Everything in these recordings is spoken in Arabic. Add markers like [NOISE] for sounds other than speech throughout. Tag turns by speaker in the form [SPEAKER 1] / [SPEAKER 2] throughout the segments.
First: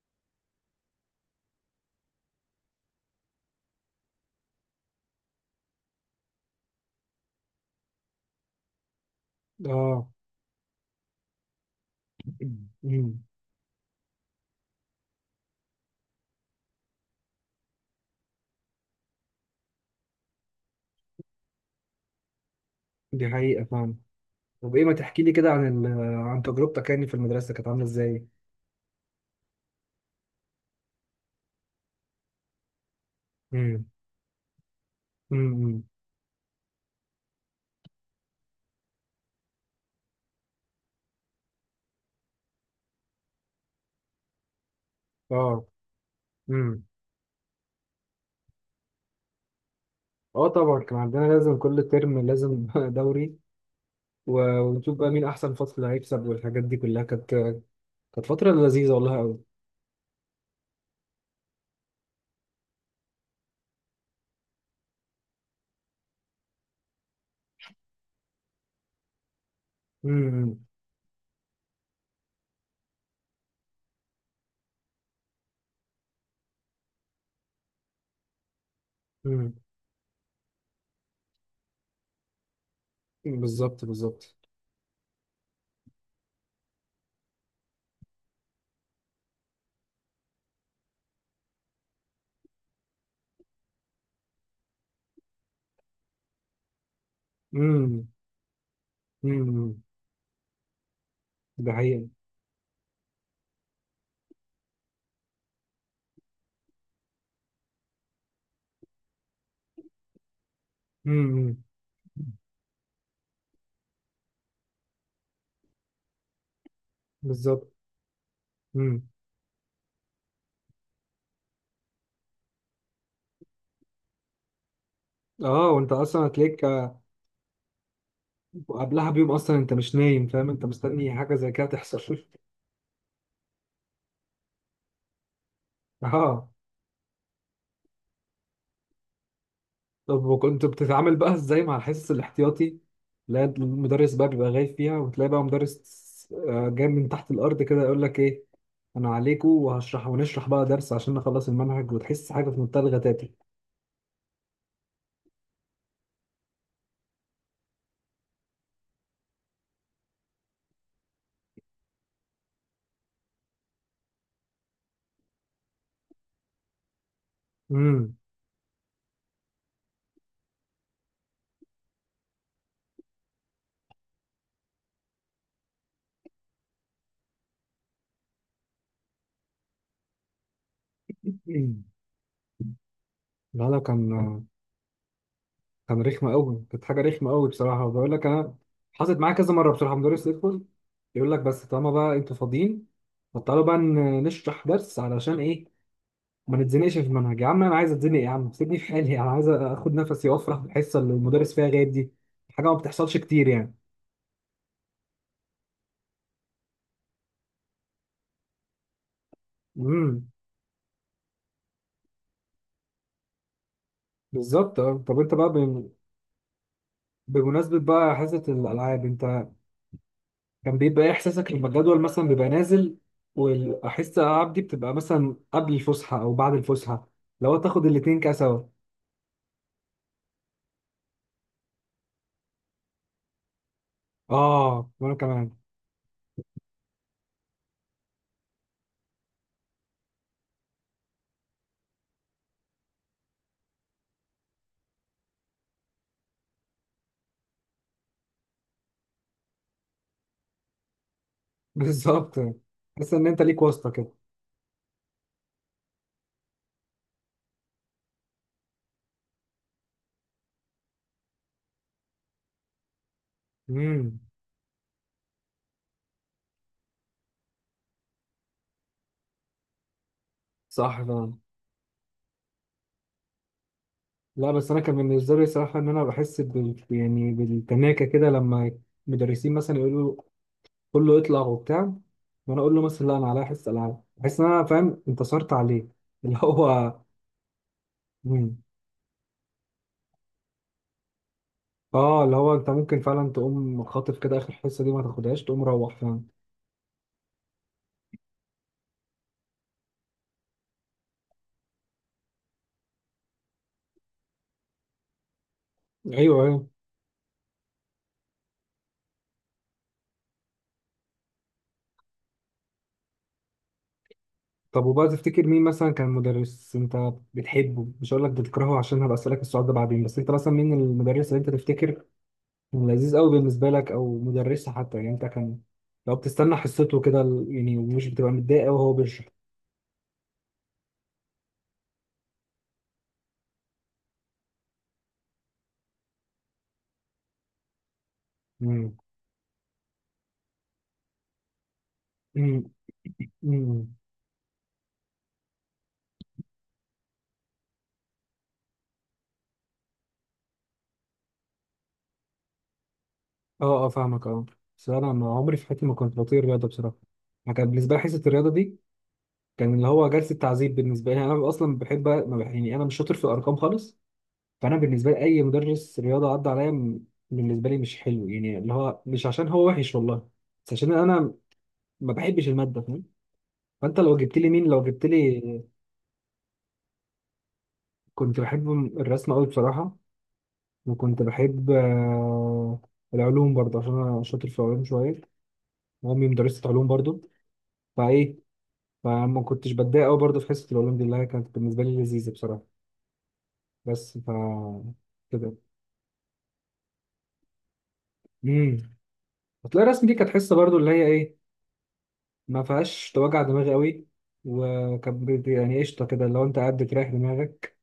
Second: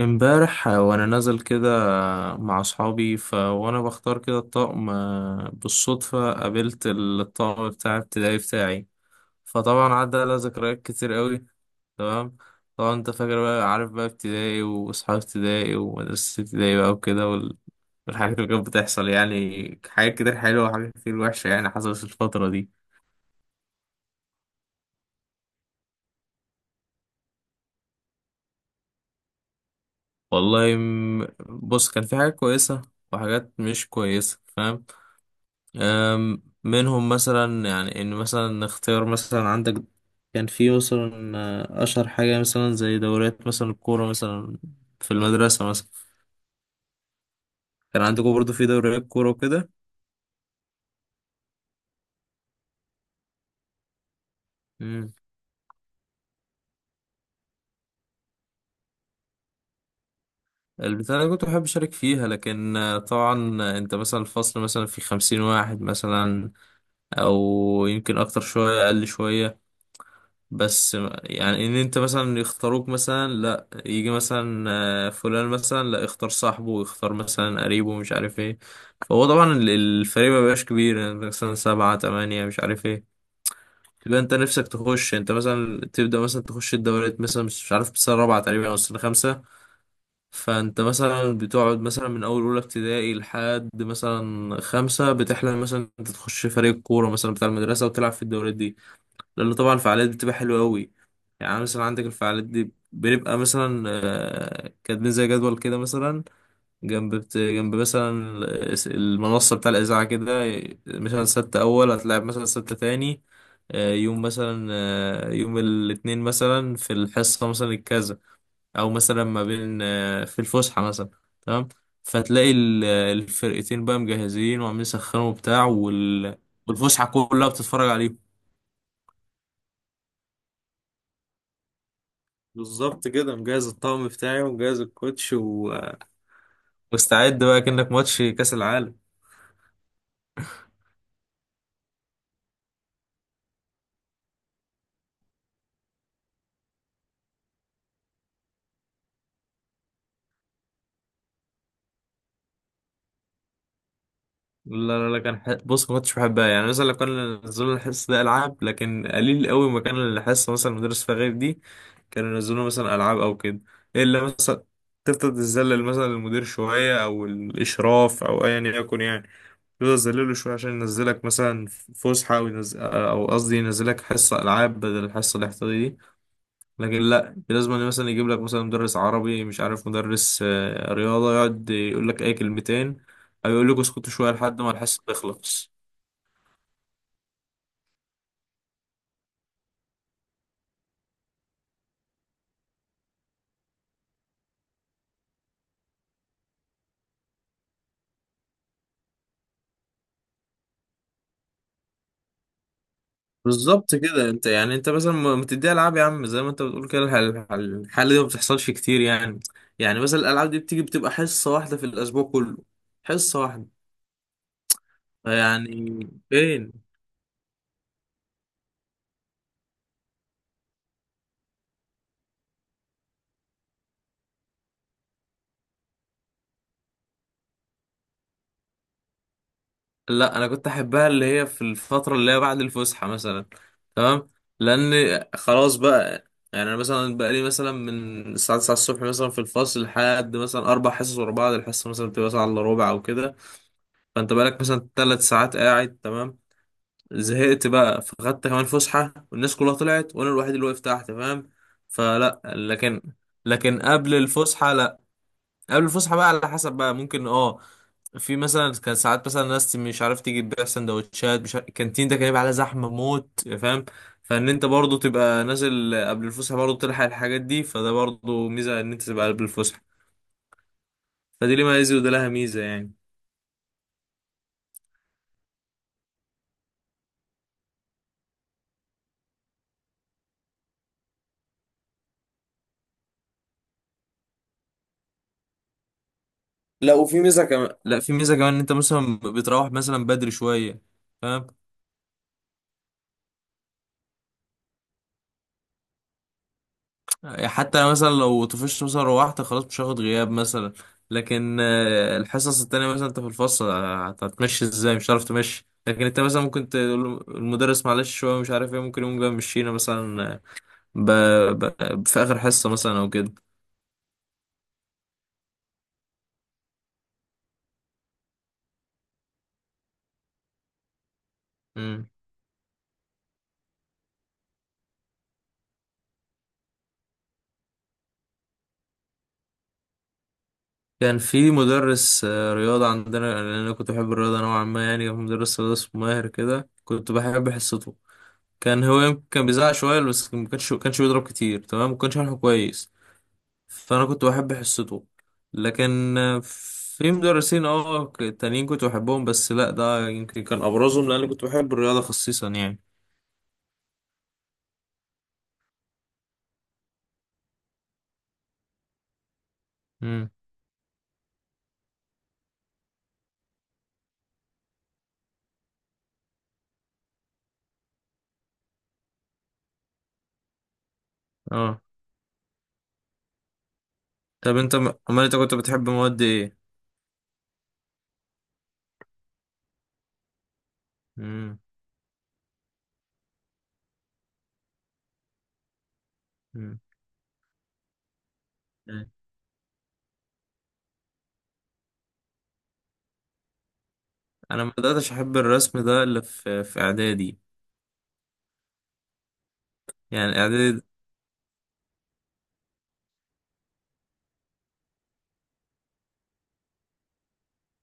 [SPEAKER 1] امبارح، وانا نازل كده، مع اصحابي. وانا بختار كده الطقم، بالصدفة قابلت الطقم بتاع ابتدائي بتاعي. فطبعا
[SPEAKER 2] اه.
[SPEAKER 1] عدى على ذكريات كتير قوي. تمام. طبعا انت
[SPEAKER 2] أمم.
[SPEAKER 1] فاكر بقى، عارف بقى ابتدائي واصحاب ابتدائي ومدرسة ابتدائي بقى وكده والحاجات اللي كانت بتحصل، يعني حاجات كتير حلوة وحاجات كتير وحشة يعني حصلت في الفترة دي.
[SPEAKER 2] دي حقيقة فعلا. طب ايه ما تحكي لي كده عن عن تجربتك يعني في المدرسة كانت عاملة ازاي؟
[SPEAKER 1] بص، كان في حاجات كويسة وحاجات
[SPEAKER 2] امم.
[SPEAKER 1] مش كويسة، فاهم.
[SPEAKER 2] امم.
[SPEAKER 1] منهم مثلا يعني ان مثلا نختار، مثلا عندك كان في مثلا، اشهر حاجه مثلا زي دوريات مثلا الكوره مثلا، في
[SPEAKER 2] اه.
[SPEAKER 1] المدرسه مثلا.
[SPEAKER 2] امم.
[SPEAKER 1] كان عندكم برضو في دوريات كوره وكده.
[SPEAKER 2] اه، طبعا كان عندنا لازم كل ترم لازم [LAUGHS] دوري و... ونشوف بقى
[SPEAKER 1] امم.
[SPEAKER 2] مين احسن فصل هيكسب، والحاجات دي كلها كانت فترة لذيذة والله قوي.
[SPEAKER 1] البتاع اللي كنت بحب اشارك فيها، لكن طبعا، انت مثلا الفصل مثلا في خمسين واحد مثلا، او يمكن اكتر شويه اقل شويه،
[SPEAKER 2] امم.
[SPEAKER 1] بس يعني ان انت مثلا يختاروك مثلا، لا يجي مثلا فلان مثلا، لا اختار صاحبه ويختار مثلا قريبه ومش عارف ايه. فهو
[SPEAKER 2] امم.
[SPEAKER 1] طبعا الفريق ما بيبقاش كبير يعني مثلا سبعة تمانية مش عارف ايه.
[SPEAKER 2] بالظبط،
[SPEAKER 1] تبقى انت
[SPEAKER 2] بالظبط.
[SPEAKER 1] نفسك تخش، انت مثلا تبدأ مثلا تخش الدوريات مثلا مش عارف السنة الرابعة تقريبا او السنة الخامسة. فانت مثلا بتقعد مثلا من اول اولى ابتدائي لحد مثلا خمسة، بتحلم مثلا انت تخش فريق كورة مثلا بتاع المدرسة
[SPEAKER 2] امم.
[SPEAKER 1] وتلعب في الدوريات دي. لأن طبعا
[SPEAKER 2] امم.
[SPEAKER 1] الفعاليات بتبقى حلوة أوي. يعني
[SPEAKER 2] ده
[SPEAKER 1] مثلا عندك
[SPEAKER 2] حقيقة.
[SPEAKER 1] الفعاليات دي بنبقى مثلا كاتبين زي جدول كده مثلا، جنب مثلا المنصة بتاع الإذاعة كده. مثلا سبت
[SPEAKER 2] امم.
[SPEAKER 1] أول هتلعب، مثلا سبت تاني، يوم مثلا، يوم الاثنين مثلا في الحصة مثلا
[SPEAKER 2] بالظبط.
[SPEAKER 1] الكذا، أو
[SPEAKER 2] امم.
[SPEAKER 1] مثلا ما بين، في الفسحة مثلا. تمام. فتلاقي الفرقتين بقى مجهزين وعاملين يسخنوا وبتاع
[SPEAKER 2] اه، وانت اصلا هتلاقيك،
[SPEAKER 1] والفسحة كلها بتتفرج عليهم.
[SPEAKER 2] وقبلها بيوم اصلا انت مش نايم، فاهم؟ انت مستني حاجه زي كده تحصل.
[SPEAKER 1] بالظبط كده، مجهز الطقم بتاعي ومجهز الكوتش و...
[SPEAKER 2] [LAUGHS] اه.
[SPEAKER 1] مستعد بقى كأنك ماتش كأس العالم.
[SPEAKER 2] طب وكنت بتتعامل بقى ازاي مع الحصص الاحتياطي؟ لا، المدرس بقى بيبقى غايب فيها، وتلاقي بقى مدرس جاي من تحت الارض كده، يقول لك ايه؟ انا عليكم وهشرح، ونشرح بقى درس عشان نخلص المنهج، وتحس حاجه في منتهى الغتاتة.
[SPEAKER 1] لا كان بص، ما كنتش بحبها، يعني مثلا لو كان نزلوا الحصة ده ألعاب، لكن قليل قوي ما كان الحصة مثلا مدرس فيها غير دي. كانوا ينزلوا مثلا ألعاب أو كده، إلا مثلا تفضل تذلل مثلا المدير شوية أو
[SPEAKER 2] امم.
[SPEAKER 1] الإشراف أو أيا يكن يعني. تفضل تذلله شوية عشان ينزلك مثلا فسحة، أو ينزل، أو قصدي ينزلك حصة ألعاب بدل الحصة الاحتياطية. لكن لا، لازم أن مثلا يجيب لك مثلا مدرس عربي مش عارف مدرس رياضة يقعد يقول لك اي كلمتين، او
[SPEAKER 2] لا،
[SPEAKER 1] يقول
[SPEAKER 2] لا.
[SPEAKER 1] لك اسكتوا شوية
[SPEAKER 2] كان
[SPEAKER 1] لحد ما الحصة تخلص.
[SPEAKER 2] كان رخمة قوي. كانت حاجة رخمة قوي بصراحة، وبقول لك أنا حصلت معايا كذا مرة بصراحة. مدرس يدخل يقول لك بس طالما بقى أنتوا فاضيين، فتعالوا بقى نشرح درس علشان إيه؟ ما نتزنقش في المنهج. يا عم أنا عايز أتزنق. يا عم سيبني في حالي، أنا عايز آخد نفسي وأفرح بالحصة اللي المدرس فيها غايب دي. حاجة ما بتحصلش كتير يعني.
[SPEAKER 1] بالظبط كده، انت يعني انت مثلا ما تديها العاب يا عم، زي ما انت بتقول كده، الحاله دي ما بتحصلش كتير يعني. يعني مثلا
[SPEAKER 2] امم.
[SPEAKER 1] الالعاب دي بتيجي بتبقى حصه واحده في الاسبوع كله، حصه واحده.
[SPEAKER 2] بالظبط. أه. طب أنت بقى
[SPEAKER 1] يعني فين.
[SPEAKER 2] بمناسبة بقى حصة الألعاب، أنت كان بيبقى ايه احساسك لما الجدول مثلا بيبقى نازل، والحصه الالعاب دي بتبقى مثلا قبل الفسحه او بعد الفسحه؟ لو تاخد الاتنين كده سوا.
[SPEAKER 1] لا، انا كنت احبها اللي هي في الفتره اللي هي بعد الفسحه مثلا. تمام.
[SPEAKER 2] اه
[SPEAKER 1] لان
[SPEAKER 2] وانا كمان.
[SPEAKER 1] خلاص بقى، يعني انا مثلا بقى لي مثلا من الساعه 9 الصبح مثلا في الفصل لحد مثلا اربع حصص ورا بعض، الحصه مثلا بتبقى ساعه الا ربع او كده، فانت بقالك مثلا ثلاث ساعات قاعد. تمام. زهقت بقى، فخدت كمان فسحه والناس كلها طلعت وانا الوحيد اللي واقف تحت، فاهم.
[SPEAKER 2] [LAUGHS] بالظبط.
[SPEAKER 1] فلا، لكن
[SPEAKER 2] تحس ان انت ليك
[SPEAKER 1] لكن
[SPEAKER 2] واسطه كده.
[SPEAKER 1] قبل الفسحه لا، قبل الفسحه بقى على حسب بقى، ممكن اه، في مثلا كان ساعات مثلا ناس مش عارف تيجي تبيع سندوتشات مش عارف، الكانتين ده كان يبقى عليه زحمه موت، فاهم.
[SPEAKER 2] امم.
[SPEAKER 1] فان انت برضو تبقى نازل قبل الفسحه، برضو تلحق الحاجات دي، فده برضو ميزه ان انت تبقى قبل الفسحه.
[SPEAKER 2] صح فعلا.
[SPEAKER 1] فدي ليه ميزه وده لها ميزه يعني.
[SPEAKER 2] لا بس انا كان بالنسبه لي صراحه ان انا بحس بال يعني بالتناكه كده لما مدرسين مثلا يقولوا كله يطلع وبتاع، وانا اقول له مثلا لا انا عليا حصه العاب. بحس ان انا، فاهم، انتصرت عليه اللي هو.
[SPEAKER 1] لا وفي ميزه كمان، لا في ميزه كمان،
[SPEAKER 2] مم.
[SPEAKER 1] ان انت مثلا بتروح مثلا بدري شويه، فاهم.
[SPEAKER 2] اه، اللي هو انت ممكن فعلا تقوم خاطف كده اخر حصه دي ما تاخدهاش، تقوم روح فعلا.
[SPEAKER 1] يعني حتى أنا مثلا لو طفشت مثلا روحت خلاص مش هاخد غياب مثلا، لكن الحصص التانية مثلا انت في الفصل هتمشي ازاي، مش هتعرف تمشي، لكن انت
[SPEAKER 2] ايوه،
[SPEAKER 1] مثلا
[SPEAKER 2] ايوه.
[SPEAKER 1] ممكن تقول المدرس معلش شوية مش عارف ايه، ممكن يقوم جاي مشينا مثلا، ب... في آخر حصة مثلا او كده.
[SPEAKER 2] طب وبقى تفتكر مين مثلا كان مدرس انت بتحبه؟ مش هقول لك بتكرهه عشان هبقى اسالك السؤال ده بعدين، بس انت مثلا مين المدرس اللي انت تفتكر
[SPEAKER 1] مم.
[SPEAKER 2] كان لذيذ قوي بالنسبه لك؟ او مدرسه حتى يعني، انت كان لو بتستنى حصته كده يعني، ومش بتبقى متضايق قوي وهو بيشرح.
[SPEAKER 1] كان في مدرس رياضة عندنا، لأن أنا كنت بحب الرياضة نوعا ما، يعني كان مدرس رياضة اسمه ماهر كده، كنت بحب حصته.
[SPEAKER 2] امم.
[SPEAKER 1] كان بيزعق شوية بس ما كانش بيضرب كتير. تمام، ما كانش شرحه
[SPEAKER 2] امم.
[SPEAKER 1] كويس،
[SPEAKER 2] امم.
[SPEAKER 1] فانا كنت بحب حصته. لكن في مدرسين اه تانيين كنت بحبهم، بس لا، ده يمكن كان ابرزهم لان كنت بحب الرياضه خصيصا يعني.
[SPEAKER 2] اه، اه، فاهمك. اه بس انا ما عمري في حياتي ما كنت بطير رياضه بصراحه. انا كان بالنسبه لي حصه الرياضه دي كان اللي هو
[SPEAKER 1] امم.
[SPEAKER 2] جلسه تعذيب بالنسبه لي. انا اصلا بحب ما يعني انا مش شاطر في الارقام خالص. فانا بالنسبه لي اي مدرس رياضه عدى عليا بالنسبه لي مش حلو يعني. اللي هو مش عشان هو وحش والله، بس عشان انا
[SPEAKER 1] اه.
[SPEAKER 2] ما بحبش الماده، فاهم؟ فانت لو جبت لي
[SPEAKER 1] طب
[SPEAKER 2] مين،
[SPEAKER 1] انت
[SPEAKER 2] لو جبت
[SPEAKER 1] امال انت
[SPEAKER 2] لي،
[SPEAKER 1] كنت بتحب مواد ايه؟
[SPEAKER 2] كنت بحب الرسم قوي بصراحه. وكنت
[SPEAKER 1] امم.
[SPEAKER 2] بحب العلوم برضه عشان انا شاطر في العلوم شويه، وامي مدرسه
[SPEAKER 1] أمم.
[SPEAKER 2] علوم برضه. فايه، فما كنتش بتضايق قوي برضه في حصه العلوم دي اللي هي كانت بالنسبه لي لذيذه بصراحه. بس ف
[SPEAKER 1] انا ما بداتش احب
[SPEAKER 2] كده.
[SPEAKER 1] الرسم ده الا في اعدادي،
[SPEAKER 2] امم. هتلاقي الرسم دي كانت
[SPEAKER 1] يعني
[SPEAKER 2] حصه برضو
[SPEAKER 1] اعدادي.
[SPEAKER 2] اللي هي ايه، ما فيهاش توجع دماغ قوي. وكان يعني قشطه كده، لو انت قاعد بتريح دماغك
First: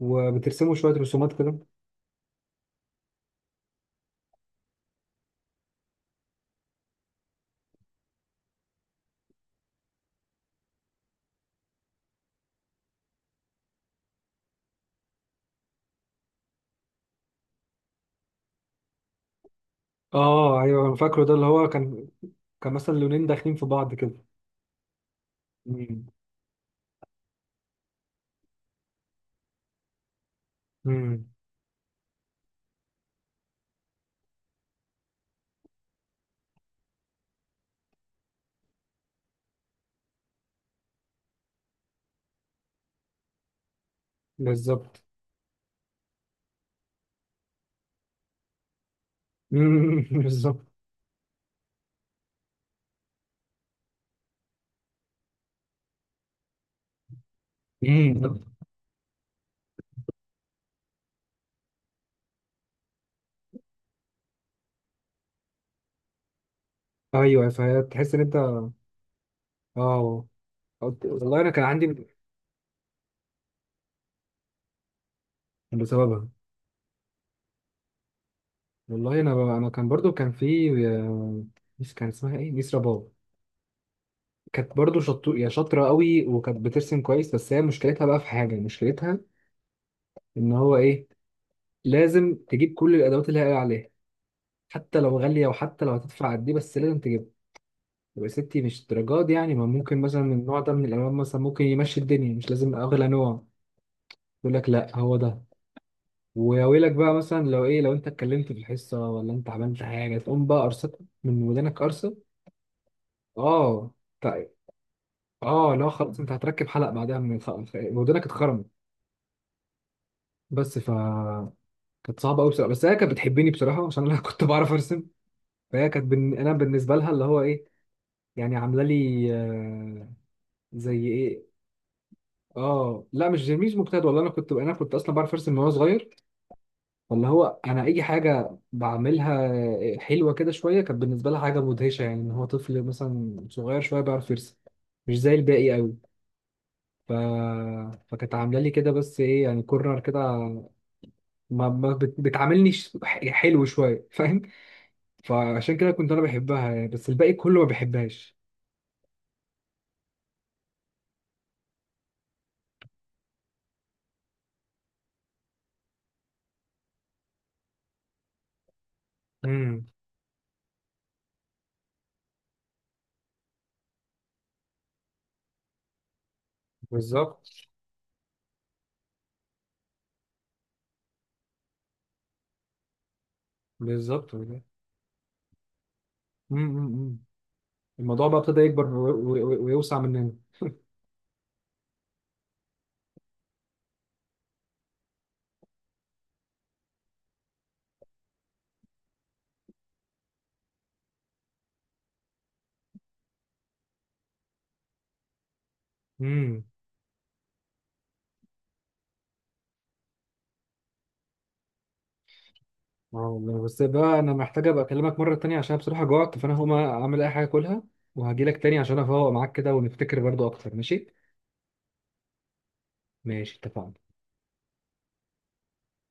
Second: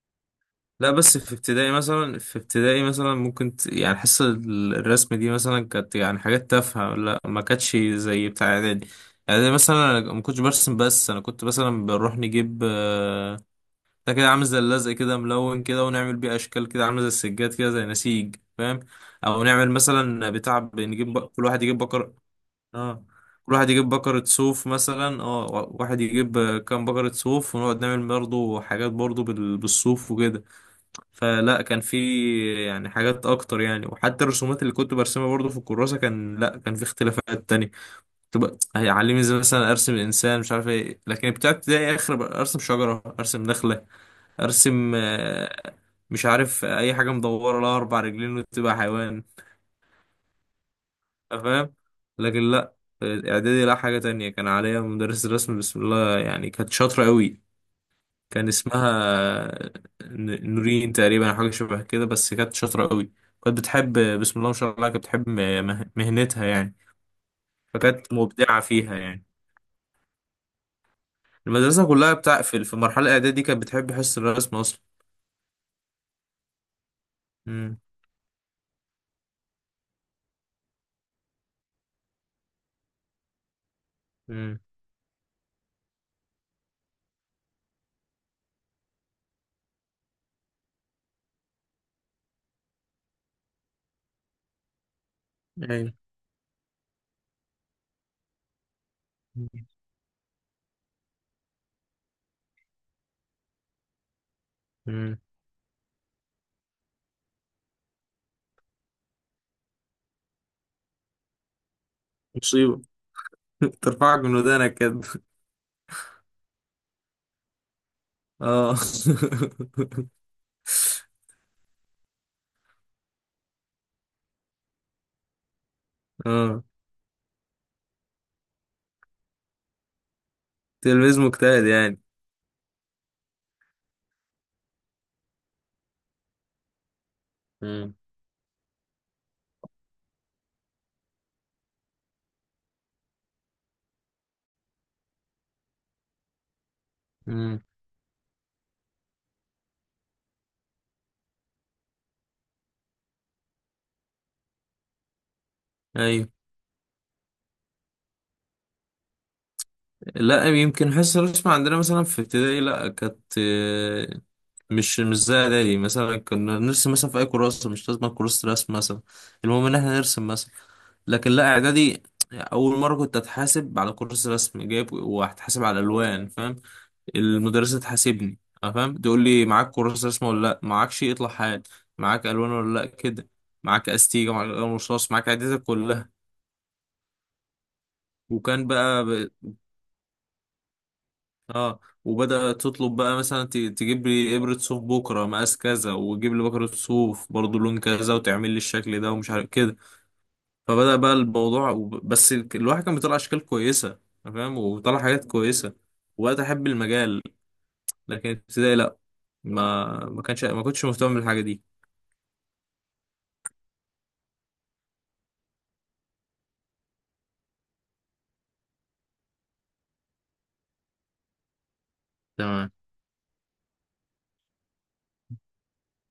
[SPEAKER 2] وبترسموا
[SPEAKER 1] لا
[SPEAKER 2] شويه
[SPEAKER 1] بس في
[SPEAKER 2] رسومات كده.
[SPEAKER 1] ابتدائي مثلا، في ابتدائي مثلا ممكن ت... يعني حصة الرسم دي مثلا كانت يعني حاجات تافهة، لا ما كانتش زي بتاع اعدادي. اعدادي مثلا انا ما كنتش برسم، بس انا كنت مثلا بنروح نجيب ده كده عامل زي اللزق كده ملون كده، ونعمل بيه اشكال كده عامله زي السجاد كده زي نسيج، فاهم. او نعمل مثلا بتاع
[SPEAKER 2] اه، ايوه انا
[SPEAKER 1] بنجيب
[SPEAKER 2] فاكره ده،
[SPEAKER 1] كل
[SPEAKER 2] اللي
[SPEAKER 1] واحد
[SPEAKER 2] هو
[SPEAKER 1] يجيب
[SPEAKER 2] كان،
[SPEAKER 1] بقرة.
[SPEAKER 2] كان مثلا
[SPEAKER 1] اه
[SPEAKER 2] لونين
[SPEAKER 1] كل
[SPEAKER 2] داخلين في
[SPEAKER 1] واحد يجيب
[SPEAKER 2] بعض كده.
[SPEAKER 1] بقرة صوف مثلا، اه واحد
[SPEAKER 2] امم.
[SPEAKER 1] يجيب كام بقرة صوف، ونقعد نعمل برضه حاجات برضه بالصوف وكده.
[SPEAKER 2] امم.
[SPEAKER 1] فلا، كان في يعني حاجات اكتر يعني، وحتى الرسومات اللي كنت برسمها برضو في الكراسه، كان لا، كان في اختلافات تانية. تبقى هيعلمني زي مثلا ارسم انسان مش عارف ايه، لكن بتاع ابتدائي اخر ارسم شجره ارسم نخله ارسم،
[SPEAKER 2] بالظبط.
[SPEAKER 1] مش عارف اي حاجه مدوره لها اربع رجلين وتبقى حيوان،
[SPEAKER 2] امم. [LAUGHS] بالظبط.
[SPEAKER 1] فاهم. لكن لا، اعدادي لا، حاجه تانية. كان عليا مدرس الرسم بسم الله يعني، كانت شاطره قوي.
[SPEAKER 2] امم.
[SPEAKER 1] كان اسمها نورين تقريبا أو حاجة شبه كده، بس كانت شاطرة قوي. كانت بتحب، بسم الله ما شاء الله، كانت بتحب مهنتها يعني،
[SPEAKER 2] ايوه،
[SPEAKER 1] فكانت
[SPEAKER 2] فتحس ان انت
[SPEAKER 1] مبدعة فيها يعني.
[SPEAKER 2] اه والله انا كان
[SPEAKER 1] المدرسة
[SPEAKER 2] عندي.
[SPEAKER 1] كلها بتاع في في المرحلة الإعدادية دي كانت بتحب حصة الرسم أصلا.
[SPEAKER 2] بسببها.
[SPEAKER 1] امم.
[SPEAKER 2] والله انا كان برضو كان في كان اسمها ايه؟ نسرة باب.
[SPEAKER 1] امم.
[SPEAKER 2] كانت برضو يعني شاطرة قوي، وكانت بترسم كويس، بس هي مشكلتها بقى في حاجة. مشكلتها إن هو إيه؟ لازم تجيب كل الأدوات اللي هي قايلة عليها، حتى لو غالية، وحتى لو
[SPEAKER 1] أيوة.
[SPEAKER 2] هتدفع قد إيه، بس لازم تجيبها. يبقى ستي، مش الدرجات دي يعني، ما ممكن مثلا النوع ده من الألوان مثلا ممكن يمشي الدنيا، مش لازم أغلى نوع. يقول لك لأ، هو
[SPEAKER 1] امم.
[SPEAKER 2] ده. ويا ويلك بقى مثلا لو إيه، لو أنت اتكلمت في الحصة، ولا أنت عملت حاجة، تقوم بقى قرصتك من ودانك قرصة.
[SPEAKER 1] مصيبة. [LAUGHS]
[SPEAKER 2] آه.
[SPEAKER 1] ترفعك من
[SPEAKER 2] طيب.
[SPEAKER 1] ودانك كده.
[SPEAKER 2] آه لا، خلاص أنت هتركب حلق بعدها، من ودانك اتخرمت.
[SPEAKER 1] اه. [LAUGHS]
[SPEAKER 2] بس ف كانت صعبه قوي بصراحه، بس هي كانت بتحبني بصراحه عشان انا [LAUGHS] كنت بعرف ارسم. فهي كانت انا
[SPEAKER 1] اه.
[SPEAKER 2] بالنسبه لها اللي هو ايه يعني، عامله لي زي
[SPEAKER 1] تلميذ
[SPEAKER 2] ايه.
[SPEAKER 1] مجتهد يعني.
[SPEAKER 2] اه لا، مش مجتهد والله. انا كنت اصلا بعرف ارسم من وانا صغير. واللي هو انا
[SPEAKER 1] امم.
[SPEAKER 2] اي حاجه بعملها حلوه كده شويه كانت بالنسبه لها حاجه مدهشه يعني، ان هو طفل مثلا صغير شويه بيعرف يرسم مش زي الباقي قوي. ف... فكانت عامله لي كده، بس ايه، يعني كورنر كده، ما بتعاملني حلو شويه، فاهم؟ فعشان كده كنت انا
[SPEAKER 1] امم.
[SPEAKER 2] بحبها يعني، بس الباقي كله ما بحبهاش.
[SPEAKER 1] لا، يمكن حصة الرسم عندنا مثلا في ابتدائي لا كانت مش مش زي اعدادي، مثلا كنا نرسم مثلا في اي كراسة، مش لازم كراسة رسم مثلا، المهم ان
[SPEAKER 2] امم.
[SPEAKER 1] احنا نرسم مثلا. لكن لا اعدادي، اول مرة كنت اتحاسب على كراسة رسم جايب، وهتحاسب على الالوان، فاهم.
[SPEAKER 2] بالظبط،
[SPEAKER 1] المدرسة تحاسبني، أنا فاهم، تقول لي معاك كراسة رسم ولا لا، معاكش اطلع حال. معاك الوان ولا لا كده، معاك استيجا
[SPEAKER 2] بالظبط
[SPEAKER 1] معاك
[SPEAKER 2] والله.
[SPEAKER 1] قلم رصاص معاك عدتك كلها.
[SPEAKER 2] امم. أمم، أمم. الموضوع بقى ابتدى
[SPEAKER 1] وكان
[SPEAKER 2] يكبر
[SPEAKER 1] بقى
[SPEAKER 2] ويوسع مننا.
[SPEAKER 1] اه، وبدأت تطلب بقى مثلا تجيب لي ابرة صوف بكرة مقاس كذا، وتجيب لي بكرة صوف برضو لون كذا وتعمل لي الشكل ده ومش عارف كده. فبدأ بقى الموضوع بس الواحد كان بيطلع اشكال كويسة، أنا فاهم، وطلع حاجات كويسة وبقيت
[SPEAKER 2] امم.
[SPEAKER 1] احب المجال. لكن ابتدائي لا، ما كنتش مهتم بالحاجة دي.
[SPEAKER 2] اه، والله بس بقى انا محتاج ابقى اكلمك مره تانية عشان بصراحه جوعت، فانا هقوم اعمل اي حاجه اكلها، وهجيلك تاني عشان افوق معاك كده ونفتكر برضو اكتر. ماشي؟
[SPEAKER 1] تمام.
[SPEAKER 2] ماشي، اتفقنا.